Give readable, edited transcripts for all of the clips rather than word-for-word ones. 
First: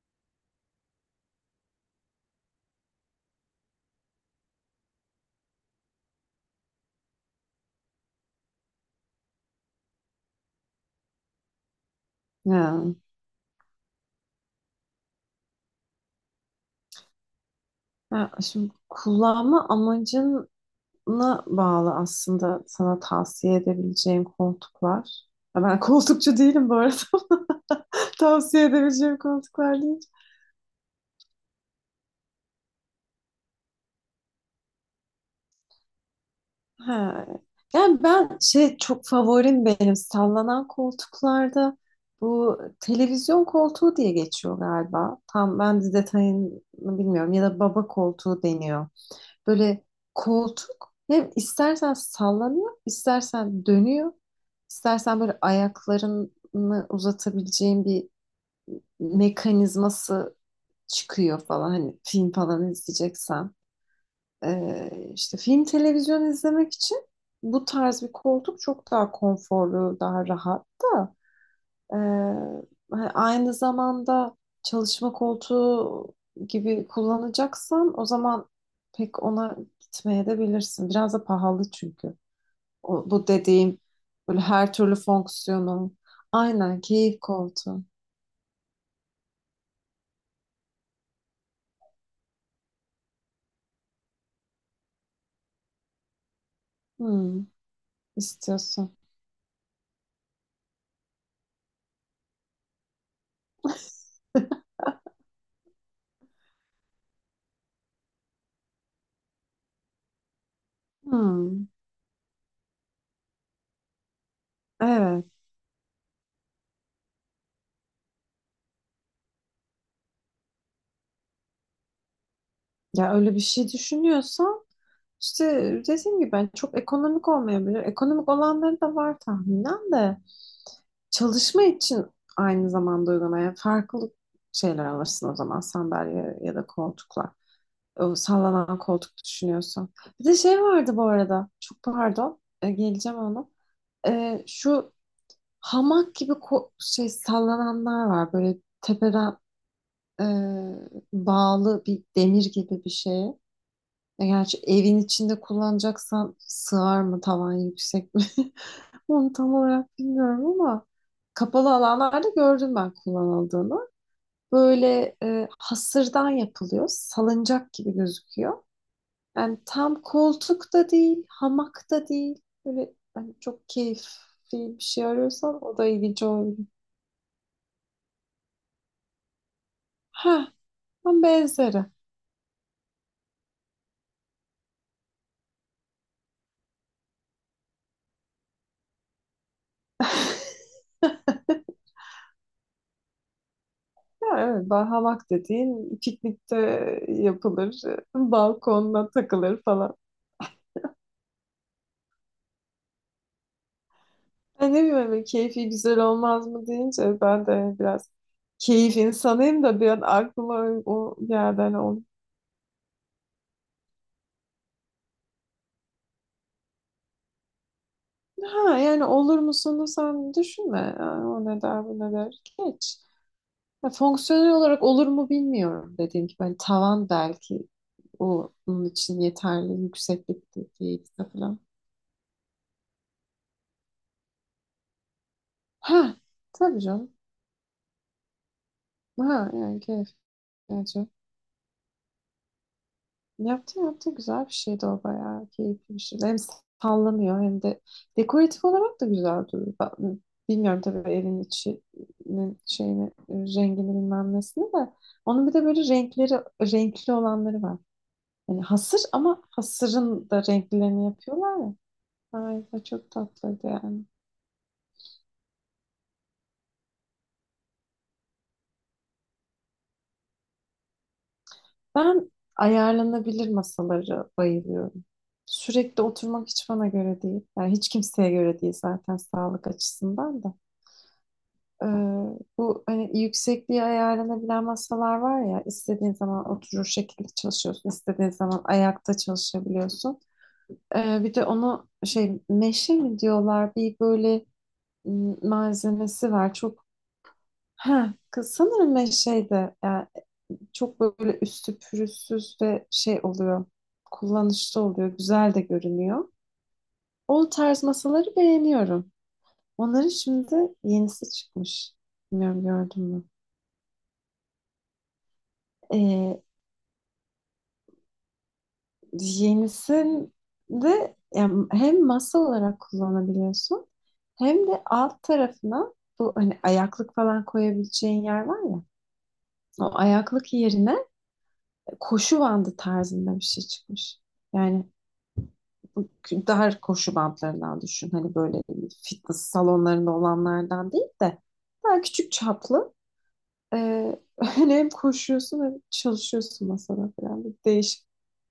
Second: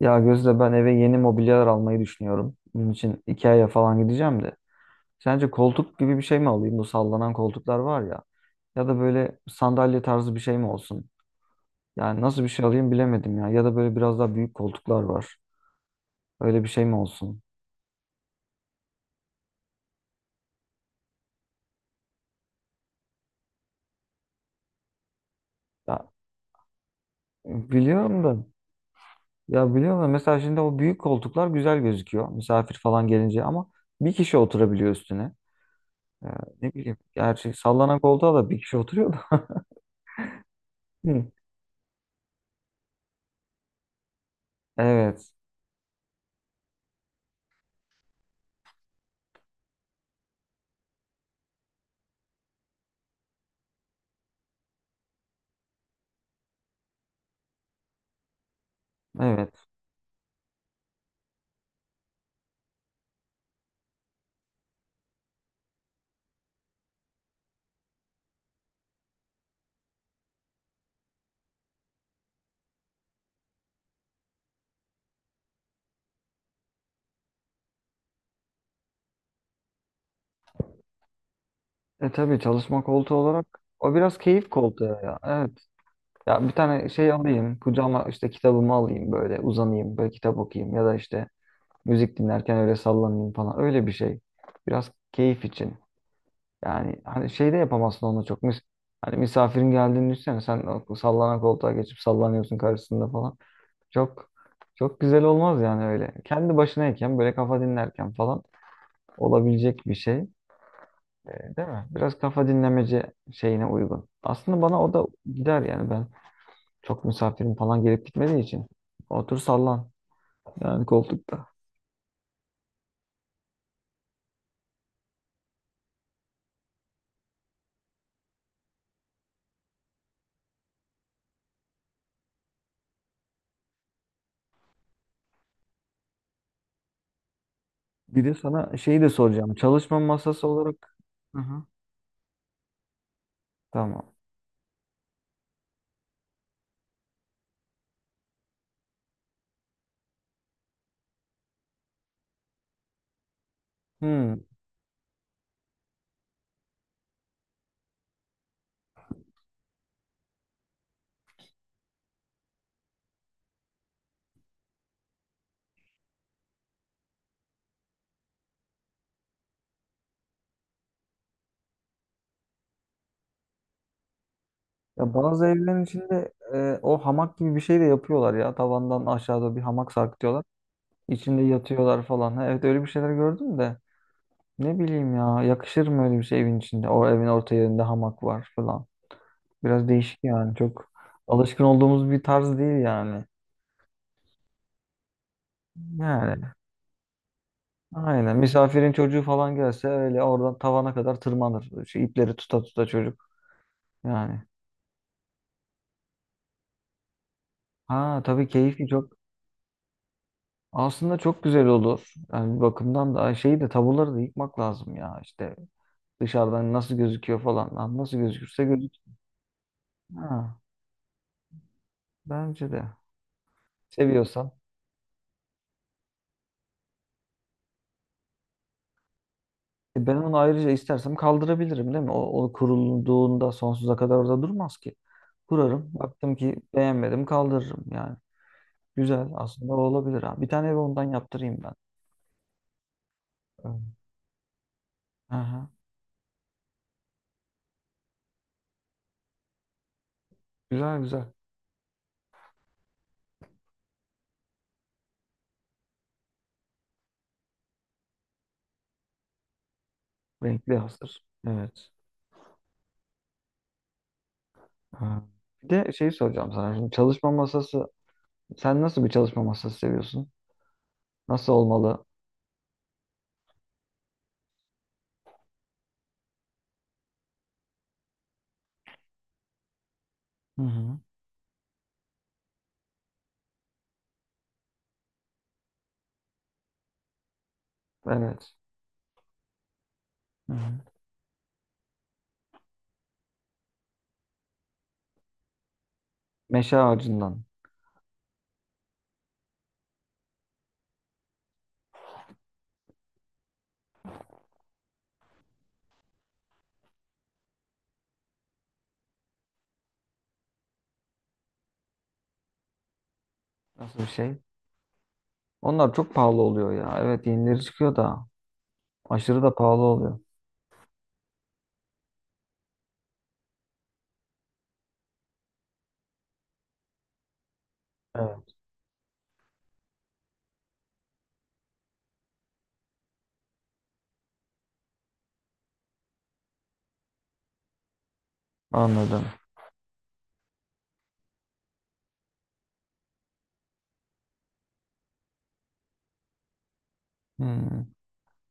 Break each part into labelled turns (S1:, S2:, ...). S1: Ya Gözde ben eve yeni mobilyalar almayı düşünüyorum. Bunun için Ikea'ya falan gideceğim de. Sence koltuk gibi bir şey mi alayım? Bu sallanan koltuklar var ya. Ya da böyle sandalye tarzı bir şey mi olsun? Yani nasıl bir şey
S2: Ya,
S1: alayım bilemedim ya. Ya da böyle biraz daha büyük koltuklar var. Öyle bir şey mi olsun?
S2: ya, şimdi kullanma amacına bağlı aslında sana tavsiye edebileceğim koltuklar. Ya ben
S1: Ya
S2: koltukçu değilim bu arada.
S1: biliyorum da.
S2: Tavsiye edebileceğim
S1: Ya
S2: koltuklar değil.
S1: biliyorum da mesela şimdi o büyük koltuklar güzel gözüküyor. Misafir falan gelince ama bir kişi oturabiliyor üstüne. Ee, ne bileyim.
S2: Ha.
S1: Gerçi sallanan
S2: Yani
S1: koltuğa
S2: ben
S1: da bir
S2: şey
S1: kişi
S2: çok
S1: oturuyor da.
S2: favorim benim sallanan
S1: Hı.
S2: koltuklarda bu televizyon koltuğu diye geçiyor galiba.
S1: Evet.
S2: Tam ben de detayını bilmiyorum ya da baba koltuğu deniyor. Böyle koltuk hem istersen sallanıyor, istersen dönüyor, istersen böyle ayaklarını uzatabileceğin bir
S1: Evet.
S2: mekanizması çıkıyor falan. Hani film falan izleyeceksen. İşte film televizyon izlemek için bu tarz bir koltuk çok daha konforlu, daha rahat da. Ee, Hani aynı zamanda çalışma koltuğu gibi kullanacaksan o zaman pek ona gitmeye de bilirsin. Biraz da pahalı
S1: E
S2: çünkü.
S1: tabii çalışma
S2: O,
S1: koltuğu
S2: bu
S1: olarak
S2: dediğim
S1: o biraz
S2: böyle
S1: keyif
S2: her
S1: koltuğu
S2: türlü
S1: ya. Evet.
S2: fonksiyonu.
S1: Ya bir
S2: Aynen,
S1: tane şey
S2: keyif
S1: alayım,
S2: koltuğu.
S1: kucağıma işte kitabımı alayım böyle uzanayım, böyle kitap okuyayım ya da işte müzik dinlerken öyle sallanayım falan. Öyle bir şey. Biraz keyif için. Yani hani
S2: Hmm,
S1: şey de yapamazsın onu çok. Mis
S2: istiyorsun.
S1: hani misafirin geldiğini düşünsene sen o sallanan koltuğa geçip sallanıyorsun karşısında falan. Çok çok güzel olmaz yani öyle. Kendi başınayken böyle kafa dinlerken falan olabilecek bir şey.
S2: Hmm,
S1: Değil mi? Biraz kafa dinlemeci şeyine uygun. Aslında bana o da
S2: evet.
S1: gider yani ben çok misafirim falan gelip gitmediği için. Otur sallan yani koltukta.
S2: Ya öyle bir şey düşünüyorsan İşte dediğim gibi ben çok ekonomik olmayabilir. Ekonomik olanları da var tahminen de. Çalışma için aynı zamanda uygulamaya farklı şeyler alırsın o zaman sandalye ya da koltuklar. O
S1: Bir de sana
S2: sallanan
S1: şeyi de
S2: koltuk
S1: soracağım.
S2: düşünüyorsun.
S1: Çalışma
S2: Bir de
S1: masası
S2: şey
S1: olarak.
S2: vardı bu
S1: Hı
S2: arada.
S1: hı.
S2: Çok pardon. Geleceğim ona.
S1: Tamam.
S2: E, şu hamak gibi sallananlar var. Böyle tepeden e, bağlı bir demir gibi bir şeye. E,
S1: Hmm.
S2: gerçi evin içinde kullanacaksan sığar mı, tavan yüksek mi? Onu tam olarak bilmiyorum ama kapalı alanlarda gördüm ben kullanıldığını. Böyle hasırdan yapılıyor. Salıncak gibi gözüküyor. Yani tam koltuk da değil, hamak da değil. Böyle hani çok keyifli bir şey
S1: Ya bazı
S2: arıyorsan o
S1: evlerin
S2: da ilginç
S1: içinde
S2: olabilir.
S1: o hamak gibi bir şey de yapıyorlar ya. Tavandan aşağıda bir hamak sarkıtıyorlar.
S2: Ha, ama
S1: İçinde
S2: benzeri.
S1: yatıyorlar falan. Ha, evet öyle bir şeyler gördüm de. Ne bileyim ya yakışır mı öyle bir şey evin içinde? O evin orta yerinde hamak var falan. Biraz değişik yani. Çok alışkın olduğumuz bir tarz değil yani.
S2: Ya evet, hamak dediğin
S1: Yani
S2: piknikte yapılır,
S1: aynen. Misafirin
S2: balkonla
S1: çocuğu falan
S2: takılır
S1: gelse
S2: falan.
S1: öyle oradan tavana kadar tırmanır. Şu ipleri tuta tuta çocuk. Yani.
S2: Ben ne bileyim, hani keyfi güzel olmaz mı deyince ben de hani biraz
S1: Ha tabii keyifli
S2: keyif
S1: çok.
S2: insanıyım da bir an aklıma o
S1: Aslında
S2: o
S1: çok
S2: geldi.
S1: güzel
S2: Hani o-
S1: olur. Yani bir bakımdan da şeyi de tabuları da yıkmak lazım ya. İşte dışarıdan nasıl gözüküyor falan. Lan nasıl gözükürse
S2: ha
S1: gözük.
S2: yani olur musunuz sen
S1: Ha,
S2: düşünme. Yani o ne der bu ne der,
S1: bence de.
S2: geç. Ya fonksiyonel
S1: Seviyorsan.
S2: olarak olur mu bilmiyorum dediğim gibi. Hani tavan belki o onun için yeterli
S1: E ben onu
S2: yükseklik
S1: ayrıca istersem
S2: değilse falan.
S1: kaldırabilirim değil mi? O kurulduğunda sonsuza kadar orada durmaz ki. Kurarım.
S2: Ha
S1: Baktım ki
S2: tabii canım.
S1: beğenmedim kaldırırım yani. Güzel
S2: Ha
S1: aslında o
S2: yani keyif.
S1: olabilir ha. Bir tane ev ondan yaptırayım ben. Evet.
S2: Yaptı yaptı güzel bir şeydi, o bayağı
S1: Aha.
S2: keyifli bir şeydi. Hem sallanıyor hem de dekoratif olarak da güzel duruyor. Ben- bilmiyorum
S1: Güzel
S2: tabii
S1: güzel.
S2: evin içinin şeyini, rengini, bilmem nesini de. Onun bir de böyle renkleri, renkli olanları var. Yani hasır ama hasırın da
S1: Renkli
S2: renklerini
S1: hazır.
S2: yapıyorlar ya.
S1: Evet.
S2: Ay, o çok tatlıydı yani.
S1: Ha. Bir de şey soracağım sana. Şimdi çalışma masası. Sen nasıl bir çalışma masası seviyorsun? Nasıl olmalı?
S2: Ben ayarlanabilir masaları bayılıyorum. Sürekli oturmak hiç bana göre değil. Yani hiç kimseye göre değil zaten sağlık açısından da.
S1: Hı hı.
S2: Ee, Bu hani yüksekliği ayarlanabilen masalar var ya, istediğin zaman oturur şekilde çalışıyorsun, istediğin
S1: Evet.
S2: zaman ayakta çalışabiliyorsun.
S1: Hı hı.
S2: Bir de onu şey, meşe mi diyorlar, bir böyle malzemesi var
S1: Meşe
S2: çok.
S1: ağacından.
S2: Ha kız, sanırım meşeydi yani. Çok böyle üstü pürüzsüz ve şey oluyor, kullanışlı oluyor, güzel de görünüyor. O tarz masaları beğeniyorum. Onların şimdi yenisi çıkmış, bilmiyorum gördün
S1: Nasıl bir şey? Onlar çok
S2: mü.
S1: pahalı oluyor ya. Evet yenileri çıkıyor da. Aşırı da pahalı oluyor.
S2: Yenisinde yani hem masa olarak kullanabiliyorsun hem de alt tarafına bu hani ayaklık falan koyabileceğin yer
S1: Evet,
S2: var ya, o ayaklık yerine koşu bandı tarzında bir şey çıkmış. Yani bu dar koşu bandlarından düşün. Hani böyle
S1: anladım.
S2: fitness salonlarında olanlardan değil de daha küçük çaplı. Ee, hani hem koşuyorsun hem çalışıyorsun masada falan. Bir
S1: Hmm.
S2: değişik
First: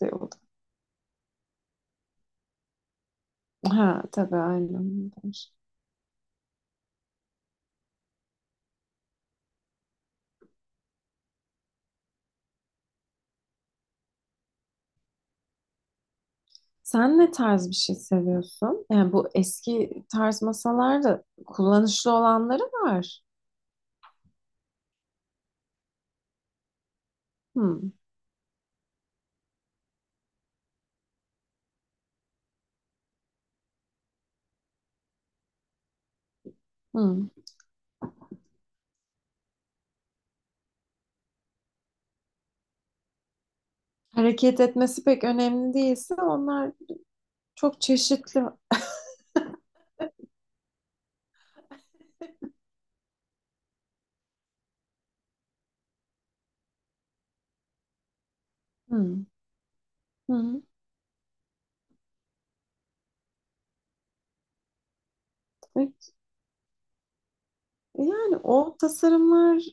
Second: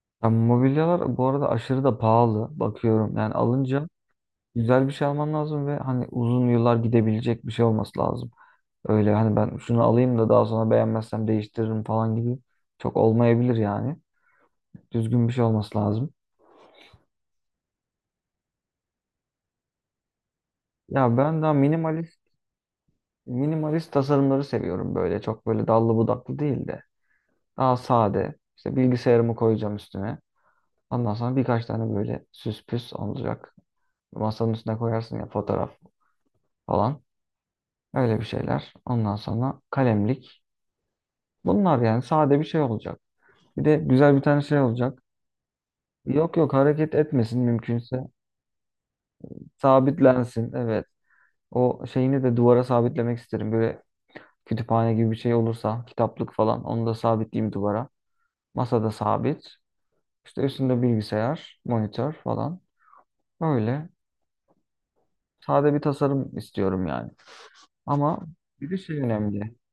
S2: bir şey
S1: Ya
S2: oldu.
S1: mobilyalar bu arada aşırı da pahalı bakıyorum. Yani alınca
S2: Ha tabii
S1: güzel bir şey
S2: aynen.
S1: alman
S2: Demiş.
S1: lazım ve hani uzun yıllar gidebilecek bir şey olması lazım. Öyle hani ben şunu alayım da daha sonra beğenmezsem değiştiririm falan gibi çok olmayabilir yani. Düzgün bir şey olması lazım.
S2: Sen ne tarz bir şey seviyorsun? Yani bu eski tarz
S1: Ya
S2: masalarda
S1: ben daha
S2: kullanışlı
S1: minimalist
S2: olanları var.
S1: minimalist tasarımları seviyorum böyle. Çok böyle dallı budaklı değil de daha
S2: Hmm,
S1: sade. İşte bilgisayarımı koyacağım üstüne. Ondan sonra birkaç tane böyle süs püs olacak. Masanın üstüne koyarsın ya fotoğraf falan.
S2: hmm.
S1: Öyle bir şeyler. Ondan sonra kalemlik. Bunlar yani sade bir şey olacak. Bir de güzel bir tane şey
S2: Hareket
S1: olacak.
S2: etmesi pek önemli değilse
S1: Yok
S2: onlar
S1: hareket etmesin
S2: çok
S1: mümkünse.
S2: çeşitli.
S1: Sabitlensin. Evet. O şeyini de duvara sabitlemek isterim. Böyle kütüphane gibi bir şey olursa kitaplık falan onu da sabitleyeyim duvara. Masada
S2: Hmm,
S1: sabit. İşte
S2: hmm.
S1: üstünde bilgisayar, monitör falan. Öyle. Sade bir
S2: E,
S1: tasarım istiyorum yani. Ama
S2: Yani
S1: bir de
S2: o
S1: şey önemli.
S2: tasarımlar...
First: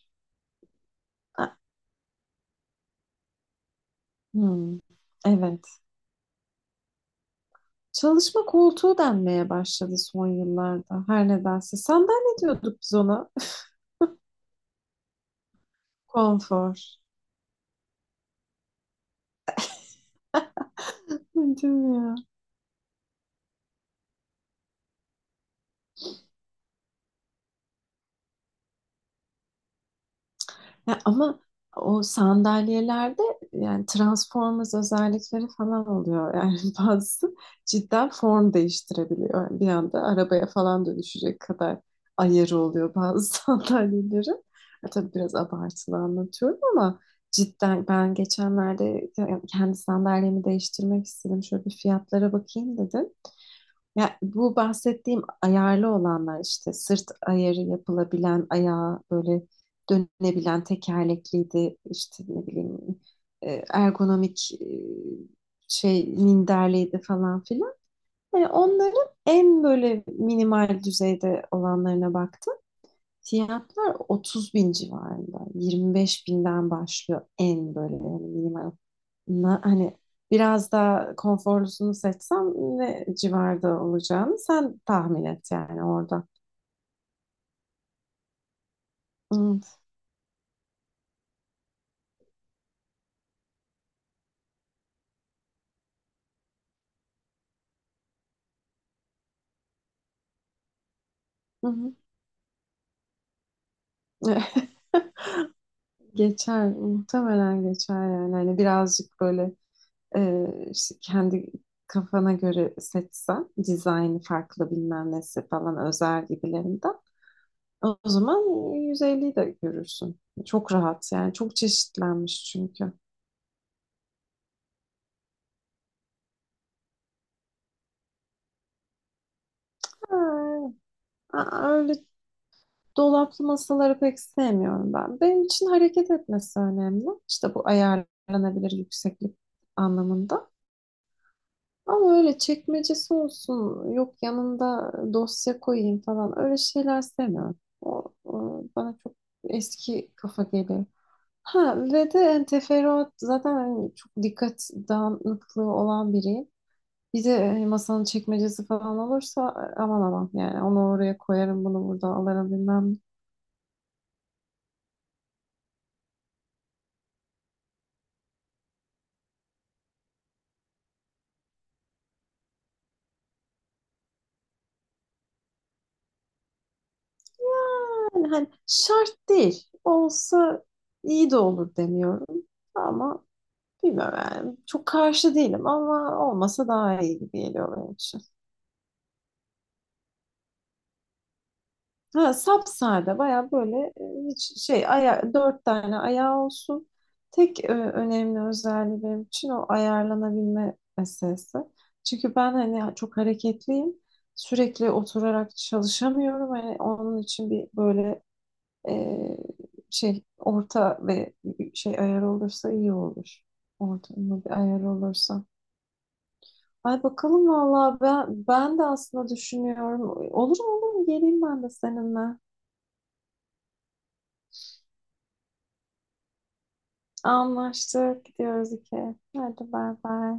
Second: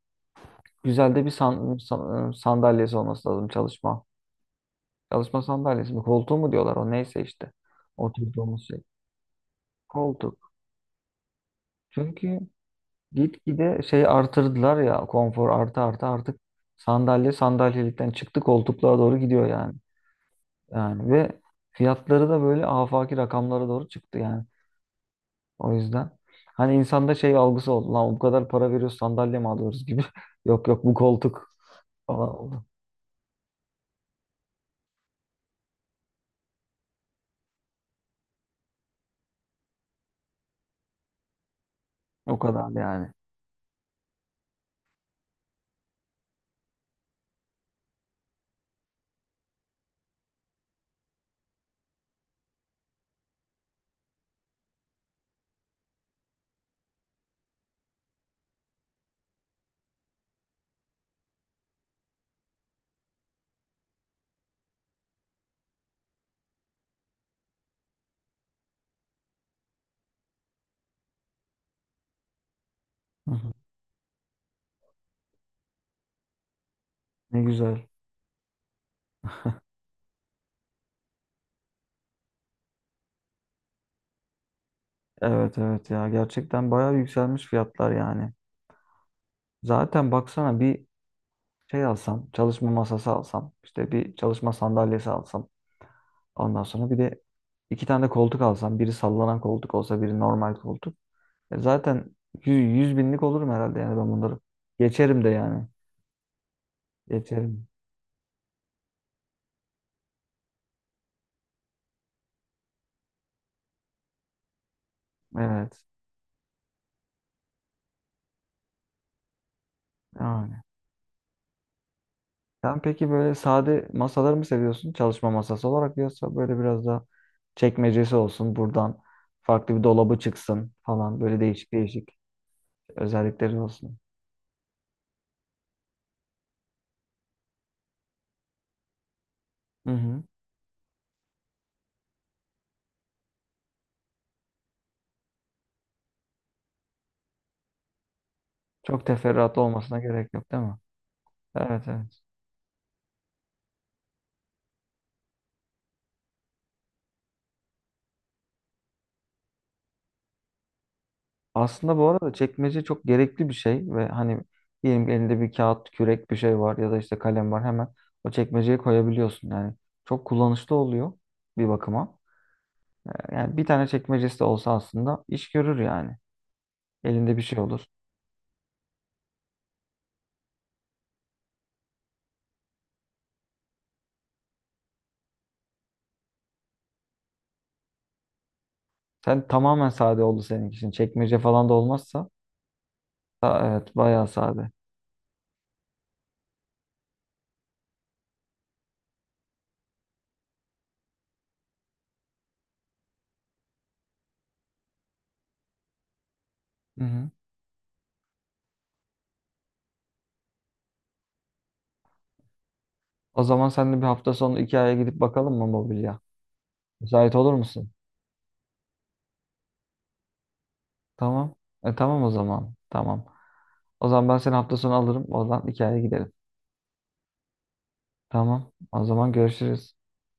S1: Güzel de bir
S2: A-
S1: sandalyesi olması lazım çalışma.
S2: hmm,
S1: Çalışma
S2: evet.
S1: sandalyesi mi? Koltuğu mu diyorlar o neyse işte.
S2: Çalışma
S1: Oturduğumuz şey.
S2: koltuğu denmeye başladı son
S1: Koltuk.
S2: yıllarda. Her nedense. Sandalye
S1: Çünkü
S2: diyorduk biz ona.
S1: gitgide şey artırdılar ya konfor artı artı artık
S2: Konfor.
S1: sandalye sandalyelikten çıktı koltuklara doğru gidiyor yani. Yani ve
S2: Değil mi ya?
S1: fiyatları da böyle afaki rakamlara doğru çıktı yani. O yüzden hani insanda şey algısı oldu. Lan bu kadar para veriyoruz sandalye mi alıyoruz gibi. Yok bu
S2: Ya ama
S1: koltuk
S2: o
S1: falan oldu.
S2: sandalyelerde yani Transformers özellikleri falan oluyor. Yani bazısı cidden form değiştirebiliyor. Yani bir anda arabaya falan dönüşecek kadar
S1: O
S2: ayarı
S1: kadar
S2: oluyor
S1: yani.
S2: bazı sandalyelerin. Ya tabii biraz abartılı anlatıyorum ama cidden ben geçenlerde kendi sandalyemi değiştirmek istedim. Şöyle bir fiyatlara bakayım dedim. Ya bu bahsettiğim ayarlı olanlar işte sırt ayarı yapılabilen, ayağı böyle dönebilen, tekerlekliydi işte ne bileyim, ergonomik, şey minderliydi falan filan. Hani onların en böyle minimal düzeyde olanlarına baktım.
S1: Hı hı.
S2: Fiyatlar 30 bin civarında. 25 binden başlıyor
S1: Ne
S2: en
S1: güzel.
S2: böyle, yani minimal. Na- hani biraz daha konforlusunu seçsem ne civarda olacağını sen tahmin et
S1: Evet
S2: yani
S1: evet ya
S2: orada.
S1: gerçekten bayağı yükselmiş fiyatlar yani.
S2: Evet.
S1: Zaten baksana bir şey alsam, çalışma masası alsam, işte bir çalışma sandalyesi alsam, ondan sonra bir de iki tane de koltuk alsam, biri sallanan koltuk olsa, biri normal koltuk. E
S2: Hı hı.
S1: zaten yüz binlik olurum herhalde yani ben bunları. Geçerim de yani.
S2: Geçer. Muhtemelen
S1: Geçerim.
S2: geçer yani. Hani birazcık böyle e, işte kendi kafana göre seçsen dizaynı farklı bilmem nesi
S1: Evet.
S2: falan özel gibilerinden, o zaman 150'yi de görürsün.
S1: Yani.
S2: Çok rahat yani. Çok çeşitlenmiş
S1: Sen
S2: çünkü.
S1: peki böyle sade masaları mı seviyorsun? Çalışma masası olarak yoksa böyle biraz da çekmecesi olsun, buradan farklı bir dolabı çıksın
S2: Ha,
S1: falan böyle
S2: aa,
S1: değişik
S2: öyle
S1: değişik
S2: dolaplı
S1: özellikleri olsun.
S2: masaları pek sevmiyorum ben. Benim için hareket etmesi önemli. İşte bu ayarlanabilir yükseklik anlamında. Ama öyle çekmecesi olsun, yok yanında dosya koyayım falan, öyle şeyler sevmiyorum. O bana
S1: Çok
S2: çok
S1: teferruatlı olmasına
S2: eski
S1: gerek
S2: kafa
S1: yok değil mi?
S2: geliyor. Ha
S1: Evet
S2: ve de
S1: evet.
S2: yani teferruat zaten, hani çok dikkat dağınıklığı olan biriyim. Bir de masanın çekmecesi falan olursa aman aman yani, onu oraya koyarım bunu
S1: Aslında bu
S2: burada
S1: arada
S2: alırım
S1: çekmece
S2: bilmem ne.
S1: çok gerekli bir şey ve hani diyelim ki elinde bir kağıt, kürek bir şey var ya da işte kalem var hemen o çekmeceye koyabiliyorsun yani. Çok kullanışlı oluyor bir bakıma. Yani bir tane çekmecesi de olsa aslında iş görür yani. Elinde bir şey olur.
S2: Yani hani şart değil. Olsa iyi de olur demiyorum. Ama bilmiyorum yani. Çok karşı değilim ama olmasa daha iyi gibi geliyor benim için.
S1: Sen tamamen sade oldu senin için. Çekmece falan da olmazsa
S2: Ha, sapsade, baya
S1: ha,
S2: böyle
S1: evet bayağı
S2: hiç
S1: sade.
S2: şey, dört tane ayağı olsun. Tek önemli özelliği benim için o ayarlanabilme meselesi. Çünkü ben hani çok hareketliyim. Sürekli oturarak çalışamıyorum. Hani
S1: Hı
S2: onun
S1: hı.
S2: için bir böyle e, şey orta ve şey, ayar olursa iyi olur.
S1: O zaman sen de bir hafta
S2: Ortalama bir
S1: sonu
S2: ayar
S1: Ikea'ya gidip
S2: olursa.
S1: bakalım mı mobilya?
S2: Ay
S1: Müsait
S2: bakalım
S1: olur musun?
S2: vallahi, ben de aslında düşünüyorum. Olur mu, olur mu, geleyim
S1: Tamam.
S2: ben de
S1: Tamam o
S2: seninle.
S1: zaman. Tamam. O zaman ben seni hafta sonu alırım. Oradan hikayeye gidelim.
S2: Anlaştık.
S1: Tamam.
S2: Gidiyoruz iki.
S1: O zaman
S2: Hadi
S1: görüşürüz.
S2: bay bay.